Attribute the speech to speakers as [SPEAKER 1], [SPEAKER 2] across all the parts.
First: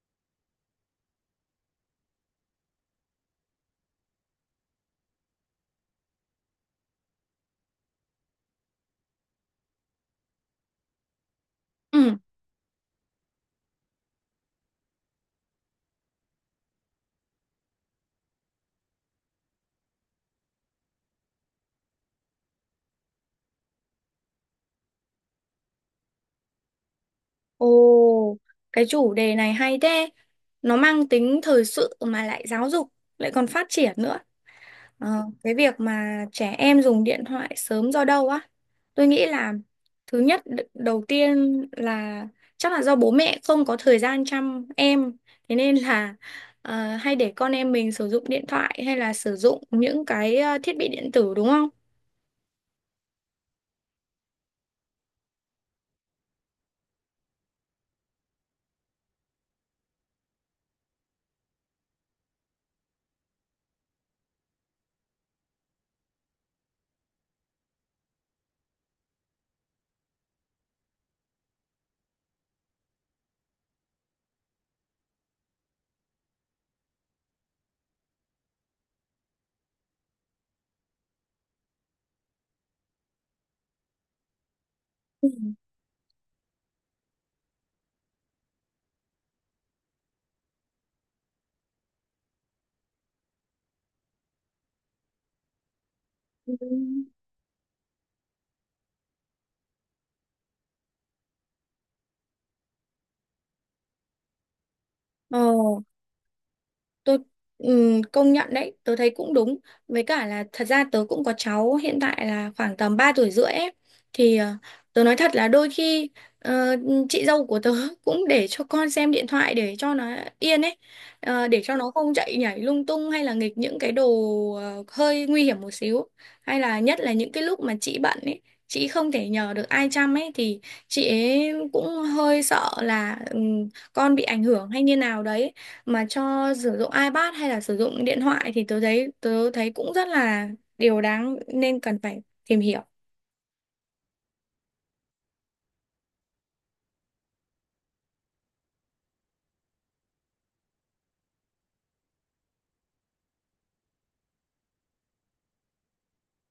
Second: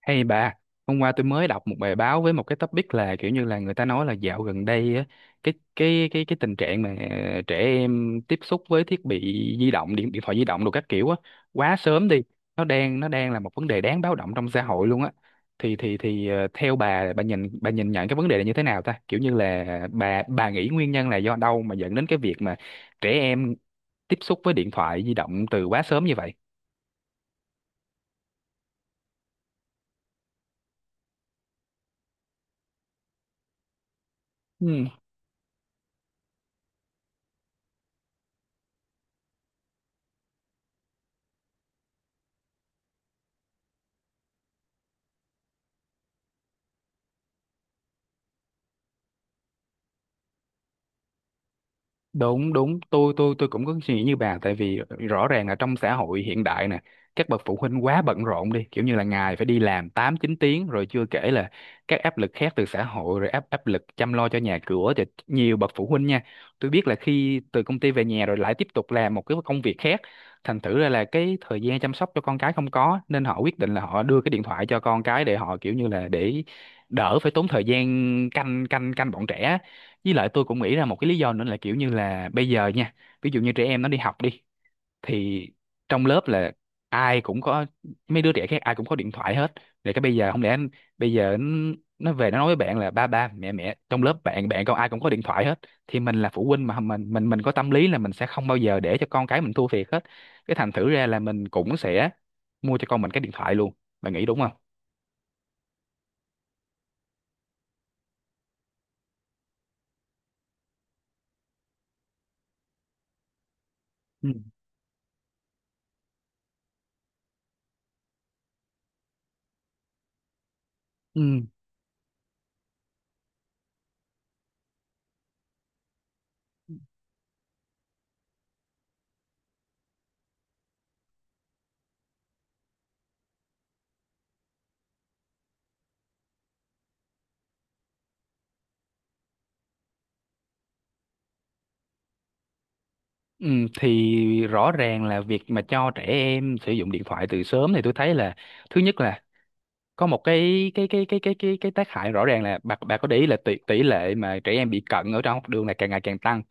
[SPEAKER 1] Hay bà, hôm qua tôi mới đọc một bài báo với một cái topic là kiểu như là người ta nói là dạo gần đây á, cái tình trạng mà trẻ em tiếp xúc với thiết bị di động, điện điện thoại di động đồ các kiểu á quá sớm
[SPEAKER 2] Ừ,
[SPEAKER 1] đi, nó đang là một vấn đề đáng báo động trong xã hội luôn á. Theo bà nhìn nhận cái vấn đề này như thế nào ta? Kiểu như là bà nghĩ nguyên nhân là do đâu mà dẫn đến cái việc mà trẻ em tiếp xúc với điện thoại di động từ quá sớm như vậy?
[SPEAKER 2] ồ, cái chủ đề này hay thế. Nó mang tính thời sự mà lại giáo dục, lại còn phát triển nữa. Ờ, cái việc mà trẻ em dùng điện thoại sớm do đâu á? Tôi nghĩ là thứ nhất đầu tiên là chắc là do bố mẹ không có thời gian chăm em, thế nên là hay để con em mình sử dụng điện thoại hay là sử dụng những cái thiết bị điện tử, đúng không?
[SPEAKER 1] Đúng đúng tôi cũng có suy nghĩ như bà, tại vì rõ ràng là trong xã hội hiện đại nè, các bậc phụ huynh quá bận rộn đi, kiểu như là ngày phải đi làm 8 9 tiếng, rồi chưa kể là các áp lực khác từ xã hội, rồi áp áp lực chăm lo cho nhà cửa cho nhiều bậc phụ huynh nha. Tôi biết là khi từ công ty về nhà rồi lại tiếp tục làm một cái công việc khác, thành thử ra là cái thời gian chăm sóc cho con cái không có, nên họ quyết định là họ đưa cái điện thoại cho con cái, để họ kiểu như là để đỡ phải tốn thời gian canh canh canh bọn trẻ. Với lại tôi cũng nghĩ ra một cái lý do nữa là kiểu như là bây giờ nha, ví dụ như trẻ em nó đi học đi,
[SPEAKER 2] Ừ.
[SPEAKER 1] thì trong lớp là ai cũng có, mấy đứa trẻ khác ai cũng có điện thoại hết. Rồi cái bây giờ không lẽ bây giờ nó về nó nói với bạn là ba ba mẹ mẹ trong lớp bạn bạn con ai cũng có điện thoại hết, thì mình là phụ
[SPEAKER 2] Ừ.
[SPEAKER 1] huynh mà mình, mình có tâm lý là mình sẽ không bao giờ để cho con cái mình thua thiệt hết. Cái thành thử ra là mình cũng sẽ mua cho con mình cái điện thoại luôn. Bạn nghĩ đúng không?
[SPEAKER 2] Ờ, tôi công nhận đấy, tớ thấy cũng đúng. Với cả là thật ra tớ cũng có cháu, hiện tại là khoảng tầm 3 tuổi rưỡi ấy,
[SPEAKER 1] Ừ.
[SPEAKER 2] thì tớ nói thật là đôi khi, ờ, chị dâu của tớ cũng để cho con xem điện thoại để cho nó yên ấy.
[SPEAKER 1] Ừ.
[SPEAKER 2] Ờ, để cho nó không chạy nhảy lung tung hay là nghịch những cái đồ hơi nguy hiểm một xíu, hay là nhất là những cái lúc mà chị bận ấy, chị không thể nhờ được ai chăm ấy, thì chị ấy cũng hơi sợ là con bị ảnh hưởng hay như nào đấy mà cho sử dụng iPad hay là sử dụng điện thoại, thì tớ thấy cũng rất là điều đáng nên cần phải tìm hiểu.
[SPEAKER 1] Ừ, thì rõ ràng là việc mà cho trẻ em sử dụng điện thoại từ sớm thì tôi thấy là, thứ nhất là có một cái tác hại rõ ràng là bà có để ý là tỷ tỷ lệ mà trẻ em bị cận ở trong học đường là càng ngày càng tăng,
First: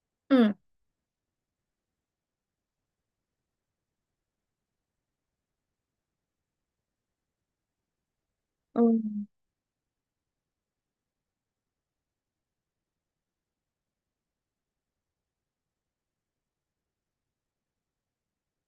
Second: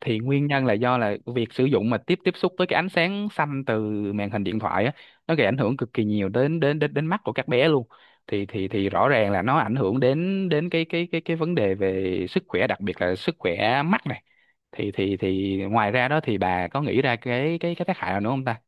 [SPEAKER 1] thì nguyên
[SPEAKER 2] Ừ.
[SPEAKER 1] nhân là do là việc sử dụng mà tiếp tiếp xúc với cái ánh sáng xanh từ màn hình điện thoại á, nó gây ảnh hưởng cực kỳ nhiều đến đến đến đến mắt của các bé luôn. thì thì
[SPEAKER 2] Ừ.
[SPEAKER 1] thì rõ ràng là nó ảnh hưởng đến đến cái vấn đề về sức khỏe, đặc biệt là sức khỏe mắt này. Thì ngoài ra đó thì bà có nghĩ ra cái tác hại nào nữa không ta?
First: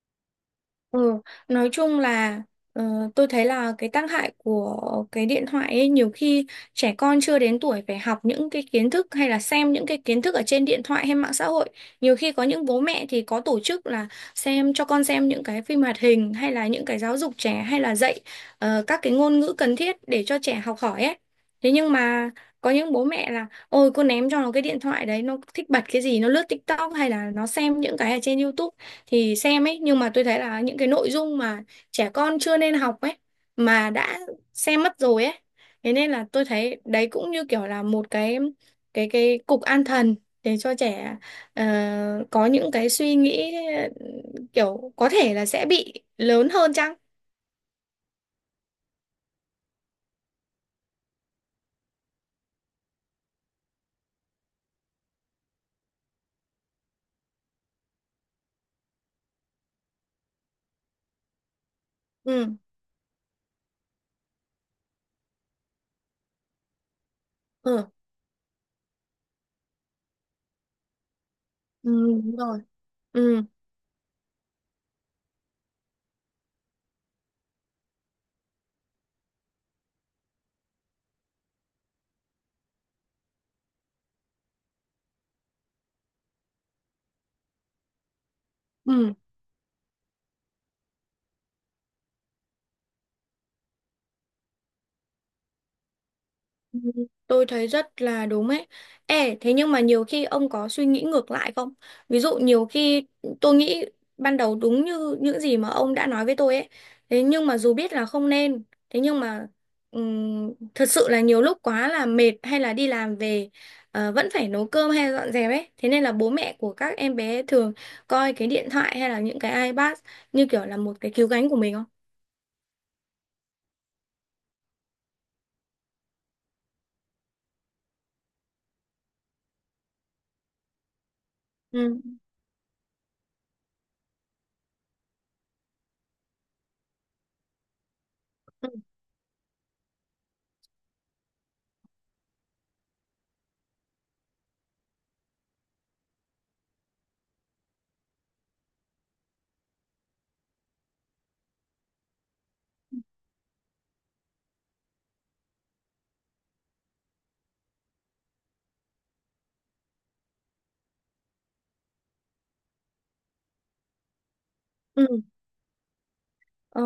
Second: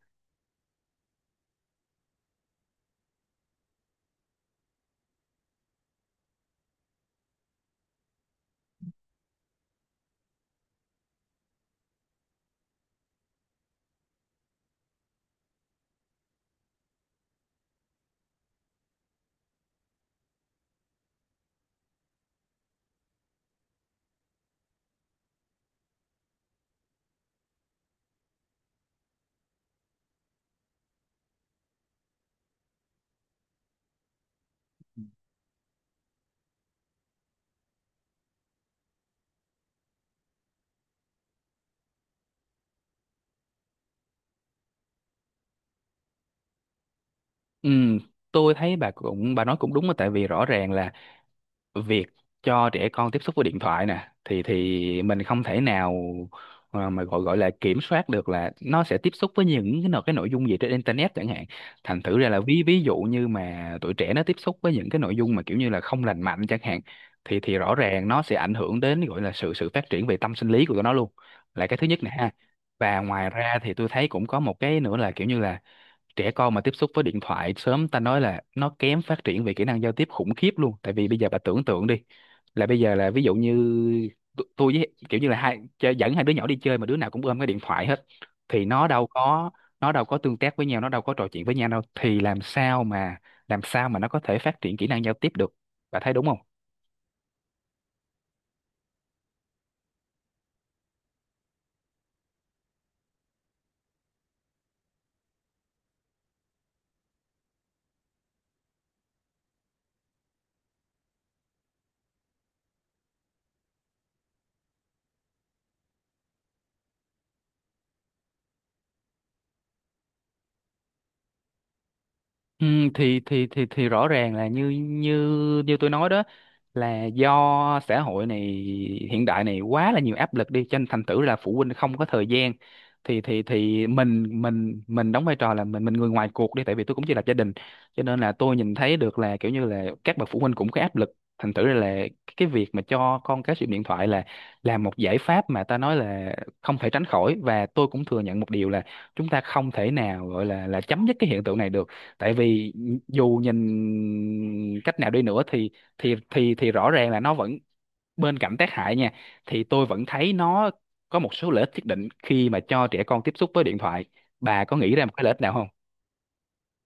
[SPEAKER 2] Ừ, nói chung là ờ, tôi thấy là cái tác hại của cái điện thoại ấy, nhiều khi trẻ con chưa đến tuổi phải học những cái kiến thức hay là xem những cái kiến thức ở trên điện thoại hay mạng xã hội. Nhiều khi có những bố mẹ thì có tổ chức là xem, cho con xem những cái phim hoạt hình hay là những cái giáo dục trẻ hay là dạy các cái ngôn ngữ cần thiết để cho trẻ học hỏi ấy. Thế nhưng mà có những bố mẹ là ôi cô ném cho nó cái điện thoại đấy, nó thích bật cái gì, nó lướt TikTok hay là nó xem những cái ở trên YouTube thì xem ấy. Nhưng mà tôi thấy là những cái nội dung mà trẻ con chưa nên học ấy mà đã xem mất rồi ấy. Thế nên là tôi thấy đấy cũng như kiểu là một cái cục an thần để cho trẻ ờ, có những cái suy nghĩ, kiểu có thể là sẽ bị lớn hơn chăng.
[SPEAKER 1] Ừ, tôi thấy bà cũng, bà nói cũng đúng á, tại vì rõ ràng là việc cho trẻ con tiếp xúc với điện thoại nè, thì mình không thể nào mà gọi gọi là kiểm soát được là nó sẽ tiếp xúc với những cái nội dung gì trên internet chẳng hạn. Thành thử ra là
[SPEAKER 2] Ừ.
[SPEAKER 1] ví ví dụ như mà tuổi trẻ nó tiếp xúc với những cái nội dung mà kiểu như là không lành mạnh chẳng hạn, thì rõ
[SPEAKER 2] Ừ.
[SPEAKER 1] ràng nó sẽ ảnh hưởng đến gọi là sự sự phát triển về tâm sinh lý của tụi nó luôn, là cái thứ
[SPEAKER 2] Ừ,
[SPEAKER 1] nhất nè ha.
[SPEAKER 2] đúng rồi.
[SPEAKER 1] Và ngoài
[SPEAKER 2] Ừ.
[SPEAKER 1] ra thì tôi thấy cũng có một cái nữa là kiểu như là, trẻ con mà tiếp xúc với điện thoại sớm, ta nói là nó kém phát triển về kỹ năng giao tiếp khủng khiếp luôn, tại vì bây giờ bà tưởng tượng đi, là bây giờ là ví dụ như tôi với kiểu như là hai chơi, dẫn hai đứa nhỏ đi chơi mà đứa nào cũng ôm cái điện thoại hết, thì
[SPEAKER 2] Ừ.
[SPEAKER 1] nó đâu có tương tác với nhau, nó đâu có trò chuyện với nhau đâu, thì làm sao mà nó có thể phát triển kỹ năng giao tiếp được. Bà thấy đúng không?
[SPEAKER 2] Ừ, tôi thấy rất là đúng ấy. Ê, thế nhưng mà nhiều khi ông có suy nghĩ ngược lại không? Ví dụ nhiều khi tôi nghĩ ban đầu đúng như những gì mà ông đã nói với tôi ấy. Thế nhưng mà dù biết là không nên, thế nhưng mà thật sự là nhiều lúc quá là mệt hay là đi làm về vẫn phải nấu cơm hay dọn dẹp ấy. Thế nên là bố mẹ của các em bé thường coi cái điện thoại hay là những cái iPad như kiểu là một cái cứu cánh của mình, không?
[SPEAKER 1] Ừ, thì rõ ràng là như như như tôi nói đó, là do xã hội này, hiện đại này quá là nhiều áp lực đi, cho nên thành thử là phụ huynh không
[SPEAKER 2] Ừ.
[SPEAKER 1] có thời gian. Thì mình đóng vai trò là mình, người ngoài cuộc đi, tại vì tôi cũng chỉ là gia đình, cho nên là tôi
[SPEAKER 2] Ừ.
[SPEAKER 1] nhìn thấy được là kiểu như là các bậc phụ huynh cũng có áp lực. Thành thử là cái việc mà cho con cái sử dụng điện thoại là một giải pháp mà ta nói là không thể tránh khỏi, và tôi cũng thừa nhận một điều là, chúng ta không thể nào gọi là chấm dứt cái hiện tượng này được, tại vì dù nhìn cách nào đi nữa thì, thì rõ ràng là nó vẫn, bên cạnh tác hại nha, thì tôi vẫn thấy nó có một số lợi ích nhất định khi mà cho trẻ con tiếp xúc với điện thoại. Bà có nghĩ ra một
[SPEAKER 2] Ừ.
[SPEAKER 1] cái lợi ích nào không?
[SPEAKER 2] Ờ,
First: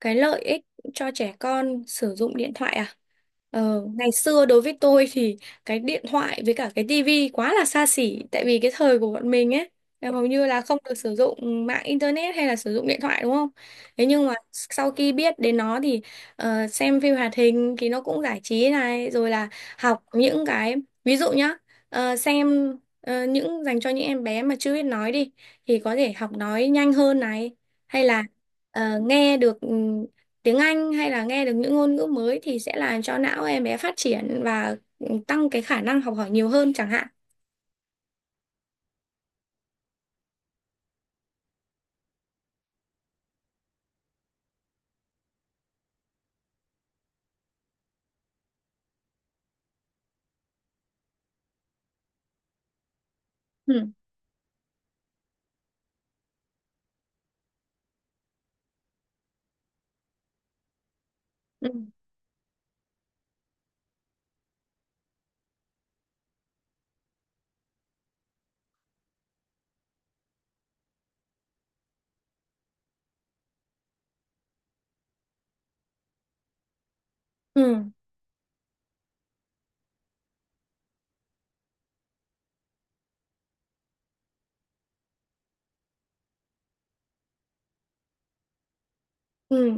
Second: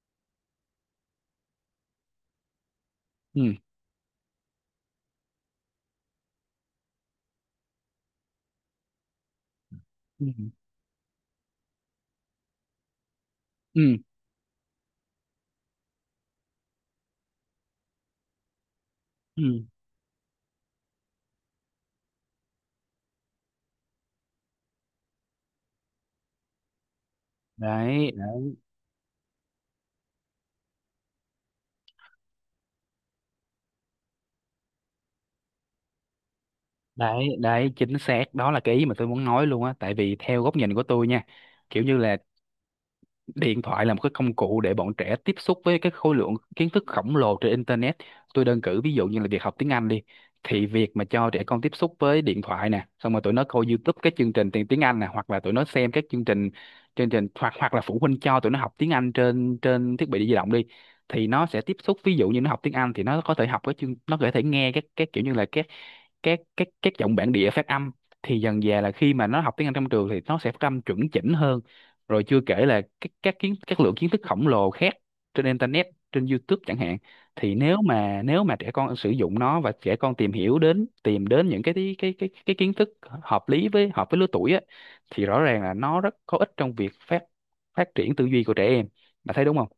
[SPEAKER 2] cái lợi ích cho trẻ con sử dụng điện thoại à?
[SPEAKER 1] Ừ.
[SPEAKER 2] Ngày xưa đối với tôi thì cái điện thoại với cả cái tivi quá là xa xỉ, tại vì cái thời của bọn mình ấy là hầu
[SPEAKER 1] Ừ.
[SPEAKER 2] như là không được sử dụng mạng internet hay là sử dụng điện thoại, đúng không?
[SPEAKER 1] Ừ.
[SPEAKER 2] Thế nhưng mà sau khi biết đến nó thì xem phim hoạt hình thì nó cũng giải trí này, rồi là
[SPEAKER 1] Ừ.
[SPEAKER 2] học những cái, ví dụ nhá, xem những dành cho những em bé mà chưa biết nói đi thì có thể học nói nhanh hơn này, hay
[SPEAKER 1] đấy
[SPEAKER 2] là
[SPEAKER 1] đấy
[SPEAKER 2] nghe được tiếng Anh hay là nghe được những ngôn ngữ mới thì sẽ làm cho não em bé phát triển, và tăng cái khả năng học hỏi nhiều hơn chẳng hạn.
[SPEAKER 1] đấy đấy, chính xác, đó là cái ý mà tôi muốn nói luôn á, tại vì theo góc nhìn của tôi nha, kiểu như là điện thoại là một cái công cụ để bọn trẻ tiếp xúc với cái khối lượng kiến thức khổng lồ trên internet. Tôi đơn cử ví dụ như là việc học tiếng Anh đi, thì việc mà cho trẻ con tiếp xúc với điện thoại nè, xong rồi tụi nó coi
[SPEAKER 2] Ừ.
[SPEAKER 1] YouTube các chương trình tiếng tiếng Anh nè, hoặc là tụi nó xem các chương trình hoặc hoặc là phụ huynh cho tụi nó học tiếng Anh trên trên thiết bị di động đi, thì nó sẽ
[SPEAKER 2] Ừ.
[SPEAKER 1] tiếp xúc, ví dụ như nó học tiếng Anh thì nó có thể học cái chương, nó có thể nghe các, kiểu như là các giọng bản địa phát âm, thì dần dà là khi mà nó học tiếng Anh trong trường thì nó sẽ phát âm chuẩn chỉnh hơn. Rồi chưa kể là các lượng kiến thức khổng lồ khác trên internet, trên YouTube chẳng hạn, thì
[SPEAKER 2] Ừ.
[SPEAKER 1] nếu mà trẻ con sử dụng nó, và trẻ con tìm hiểu đến, tìm đến những cái kiến thức hợp lý với, hợp với lứa tuổi á, thì rõ ràng là nó rất có ích trong việc phát phát triển tư duy của trẻ em. Bạn thấy đúng không?
[SPEAKER 2] Ừ.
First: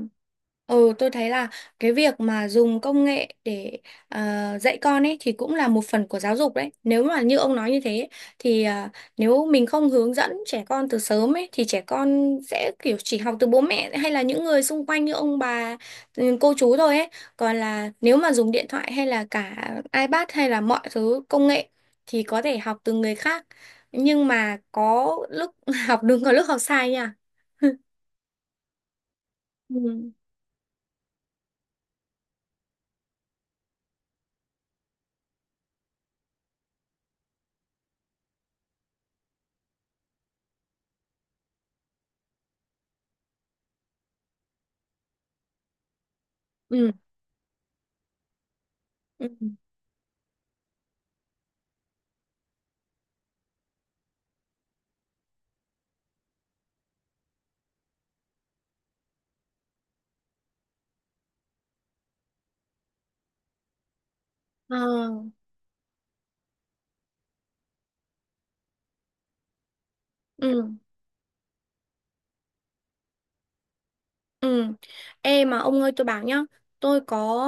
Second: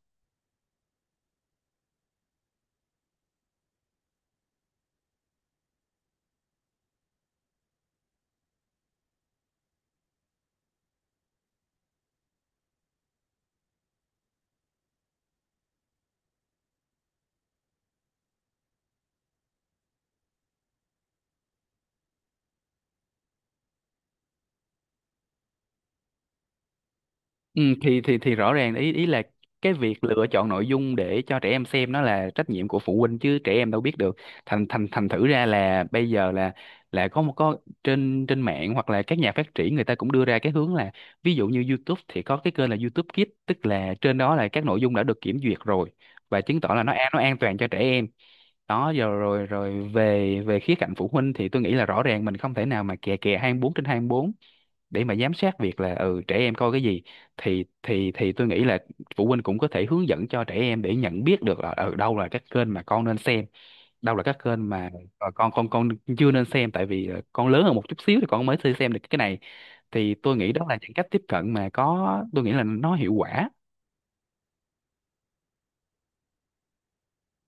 [SPEAKER 2] Ừ, tôi thấy là cái việc mà dùng công nghệ để ờ, dạy con ấy thì cũng là một phần của giáo dục đấy. Nếu mà như ông nói như thế ấy, thì à, nếu mình không hướng dẫn trẻ con từ sớm ấy thì trẻ con sẽ kiểu chỉ học từ bố mẹ hay là những người xung quanh như ông bà, ừ, cô chú thôi ấy. Còn là nếu mà dùng điện thoại hay là cả iPad hay là mọi thứ công nghệ thì có thể học từ người khác. Nhưng mà có lúc học đúng có lúc học sai nha.
[SPEAKER 1] Ừ, thì rõ ràng ý ý là, cái việc
[SPEAKER 2] Ừ.
[SPEAKER 1] lựa chọn nội dung để cho trẻ em xem nó là trách nhiệm của phụ huynh, chứ trẻ em đâu biết được. Thành thành thành Thử ra là bây giờ là có một có trên trên mạng hoặc là các nhà phát triển người ta cũng đưa ra cái hướng là, ví dụ như YouTube thì có cái kênh là YouTube Kids, tức là trên đó là các nội dung đã được kiểm duyệt rồi, và chứng tỏ là
[SPEAKER 2] Ừ.
[SPEAKER 1] nó an toàn cho trẻ em. Đó, rồi
[SPEAKER 2] Ừ.
[SPEAKER 1] rồi rồi về về khía cạnh phụ huynh thì tôi nghĩ là rõ ràng mình không thể nào mà kè kè 24 trên 24 để mà giám sát việc là ừ trẻ em coi cái gì. Thì tôi nghĩ là phụ huynh cũng có thể hướng dẫn cho trẻ em để nhận biết được là ở đâu là các kênh mà con nên xem, đâu là các kênh
[SPEAKER 2] Ờ.
[SPEAKER 1] mà con chưa nên xem, tại vì con lớn hơn một chút xíu thì con mới thể xem được cái này. Thì tôi nghĩ đó
[SPEAKER 2] Ừ,
[SPEAKER 1] là những cách tiếp cận mà có, tôi nghĩ là nó hiệu quả.
[SPEAKER 2] ừ. Ê mà ông ơi tôi bảo nhá, tôi có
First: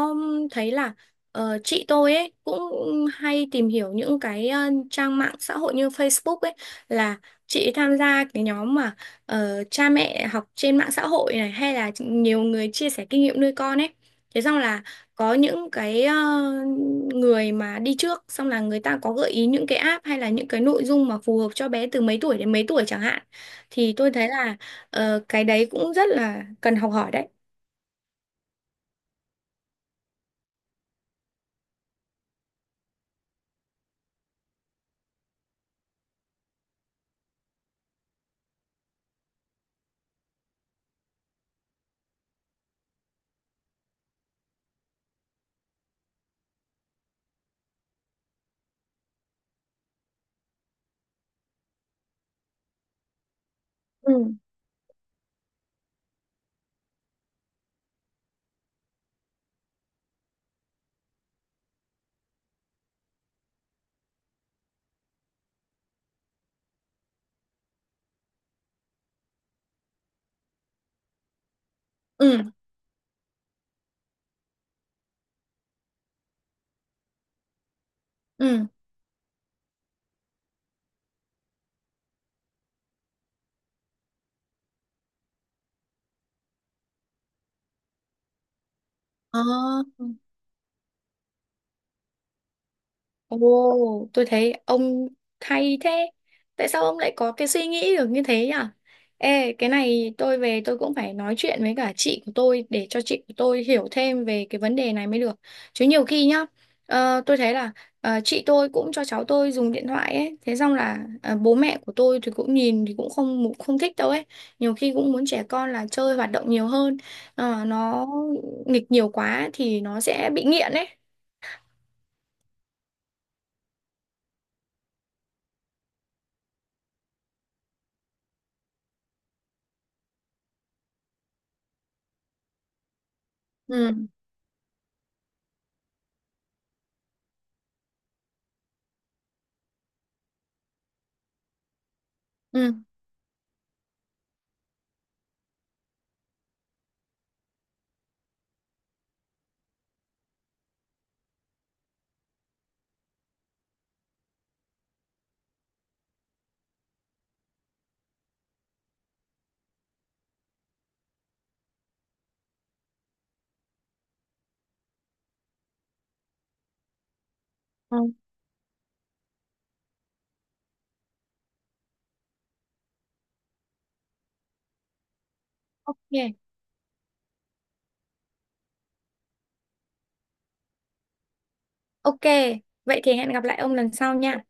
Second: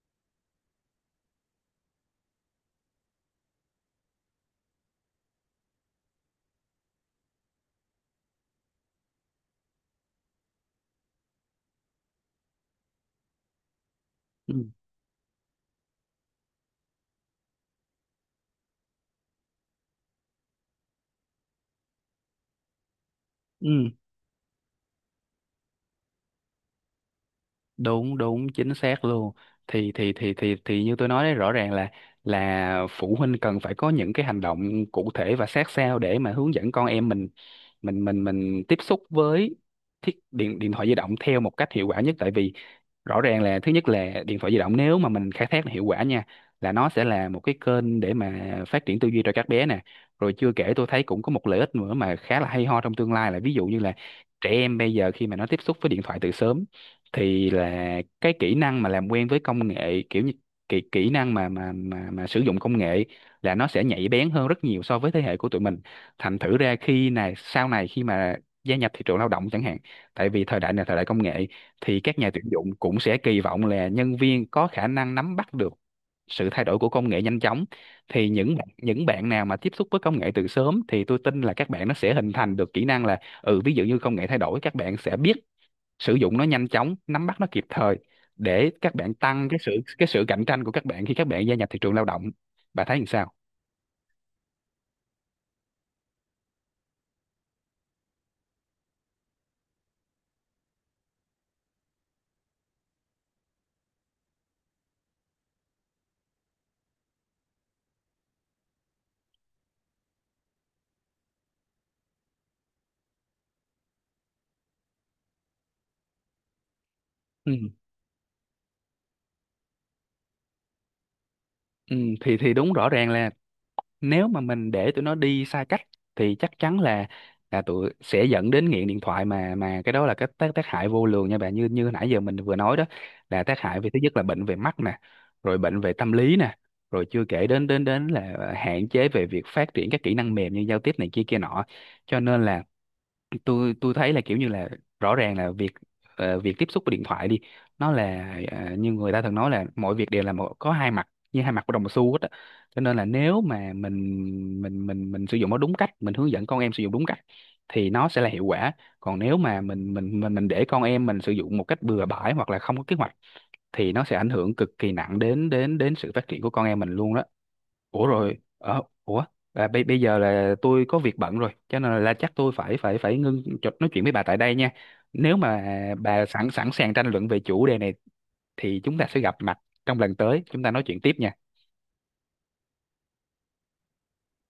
[SPEAKER 2] thấy là chị tôi ấy cũng hay tìm hiểu những cái trang mạng xã hội như Facebook ấy, là chị ấy tham gia cái nhóm mà cha mẹ học trên mạng xã hội này, hay là nhiều người chia sẻ kinh nghiệm nuôi con ấy. Thế
[SPEAKER 1] Ừ,
[SPEAKER 2] xong là có những cái người mà đi trước xong là người ta có gợi ý những cái app hay là những cái nội dung mà phù hợp cho bé từ mấy tuổi đến mấy tuổi chẳng hạn.
[SPEAKER 1] ừ,
[SPEAKER 2] Thì tôi thấy là, ờ, cái đấy cũng rất là cần học hỏi đấy.
[SPEAKER 1] đúng, đúng, chính xác luôn. Thì như tôi nói đấy, rõ ràng là phụ huynh cần phải có những cái hành động cụ thể và sát sao để mà hướng dẫn con em mình, tiếp xúc với thiết điện điện thoại di động theo một cách hiệu quả nhất, tại vì rõ ràng là, thứ nhất là điện thoại di động nếu mà mình khai thác hiệu quả nha, là nó sẽ là một cái kênh để mà phát triển tư duy cho các bé nè. Rồi chưa kể tôi thấy cũng có một lợi ích nữa mà khá là hay ho trong tương lai, là ví dụ như là
[SPEAKER 2] Ừ.
[SPEAKER 1] trẻ em bây giờ khi mà nó tiếp xúc với điện thoại từ sớm, thì là cái kỹ năng mà làm quen với công nghệ, kiểu như kỹ kỹ năng mà sử dụng công nghệ là nó sẽ nhạy bén hơn rất nhiều so với thế hệ của tụi mình. Thành thử ra khi này sau này khi mà gia nhập thị trường lao động chẳng hạn, tại vì thời đại này là thời đại công nghệ, thì các nhà tuyển
[SPEAKER 2] Ừ,
[SPEAKER 1] dụng cũng sẽ kỳ vọng là nhân viên có khả năng nắm bắt được sự thay đổi của công nghệ nhanh chóng, thì
[SPEAKER 2] ừ.
[SPEAKER 1] những bạn nào mà tiếp xúc với công nghệ từ sớm thì tôi tin là các bạn nó sẽ hình thành được kỹ năng là, ừ ví dụ như công nghệ thay đổi các bạn sẽ biết sử dụng nó nhanh chóng, nắm bắt nó kịp thời, để các bạn
[SPEAKER 2] Ờ.
[SPEAKER 1] tăng cái sự, cạnh tranh của các bạn khi các bạn gia nhập thị trường lao động. Bà thấy làm sao?
[SPEAKER 2] Ồ, tôi thấy ông hay thế. Tại sao ông lại có cái suy nghĩ được như thế nhỉ? Ê, cái này tôi về tôi cũng phải nói chuyện với cả chị của tôi để cho chị của tôi hiểu thêm về cái vấn đề này mới được. Chứ nhiều khi nhá, tôi thấy là chị tôi cũng cho cháu tôi dùng điện thoại ấy, thế xong là bố mẹ của tôi thì cũng nhìn thì cũng không không thích đâu ấy. Nhiều khi cũng muốn trẻ con là chơi hoạt động nhiều hơn,
[SPEAKER 1] Ừ,
[SPEAKER 2] ờ, nó nghịch nhiều quá thì nó sẽ bị nghiện ấy.
[SPEAKER 1] ừ, thì đúng, rõ ràng là nếu mà mình để tụi nó đi xa cách thì chắc chắn là tụi sẽ dẫn đến nghiện điện thoại, mà cái đó là cái tác tác hại vô lường nha bạn, như như nãy giờ mình vừa nói đó. Là tác hại về,
[SPEAKER 2] Ừ.
[SPEAKER 1] thứ nhất là bệnh về mắt nè, rồi bệnh về tâm lý nè, rồi chưa kể đến đến đến là hạn chế về việc phát triển các kỹ năng mềm như giao tiếp này kia kia nọ. Cho nên là tôi thấy là kiểu như là, rõ ràng là việc việc tiếp xúc với điện thoại đi, nó là, như người ta thường nói là mọi việc đều là một, có hai mặt, như hai mặt của đồng xu hết á. Cho nên là nếu mà mình sử dụng nó đúng cách, mình hướng dẫn con em sử dụng đúng cách thì nó sẽ là hiệu quả. Còn nếu mà mình để con em mình sử dụng một cách bừa bãi hoặc là không có kế hoạch thì nó sẽ ảnh hưởng cực kỳ nặng đến đến đến sự phát triển của con em mình luôn đó.
[SPEAKER 2] Ừ.
[SPEAKER 1] Ủa rồi ờ, ủa à, Bây bây giờ là tôi có việc bận rồi, cho nên là chắc tôi phải phải phải ngưng nói chuyện với bà tại đây nha. Nếu mà
[SPEAKER 2] Ok,
[SPEAKER 1] bà sẵn sẵn sàng tranh luận về chủ đề này thì chúng ta sẽ gặp mặt trong lần tới, chúng ta nói chuyện tiếp nha.
[SPEAKER 2] ok. Vậy thì hẹn gặp lại ông lần sau nha.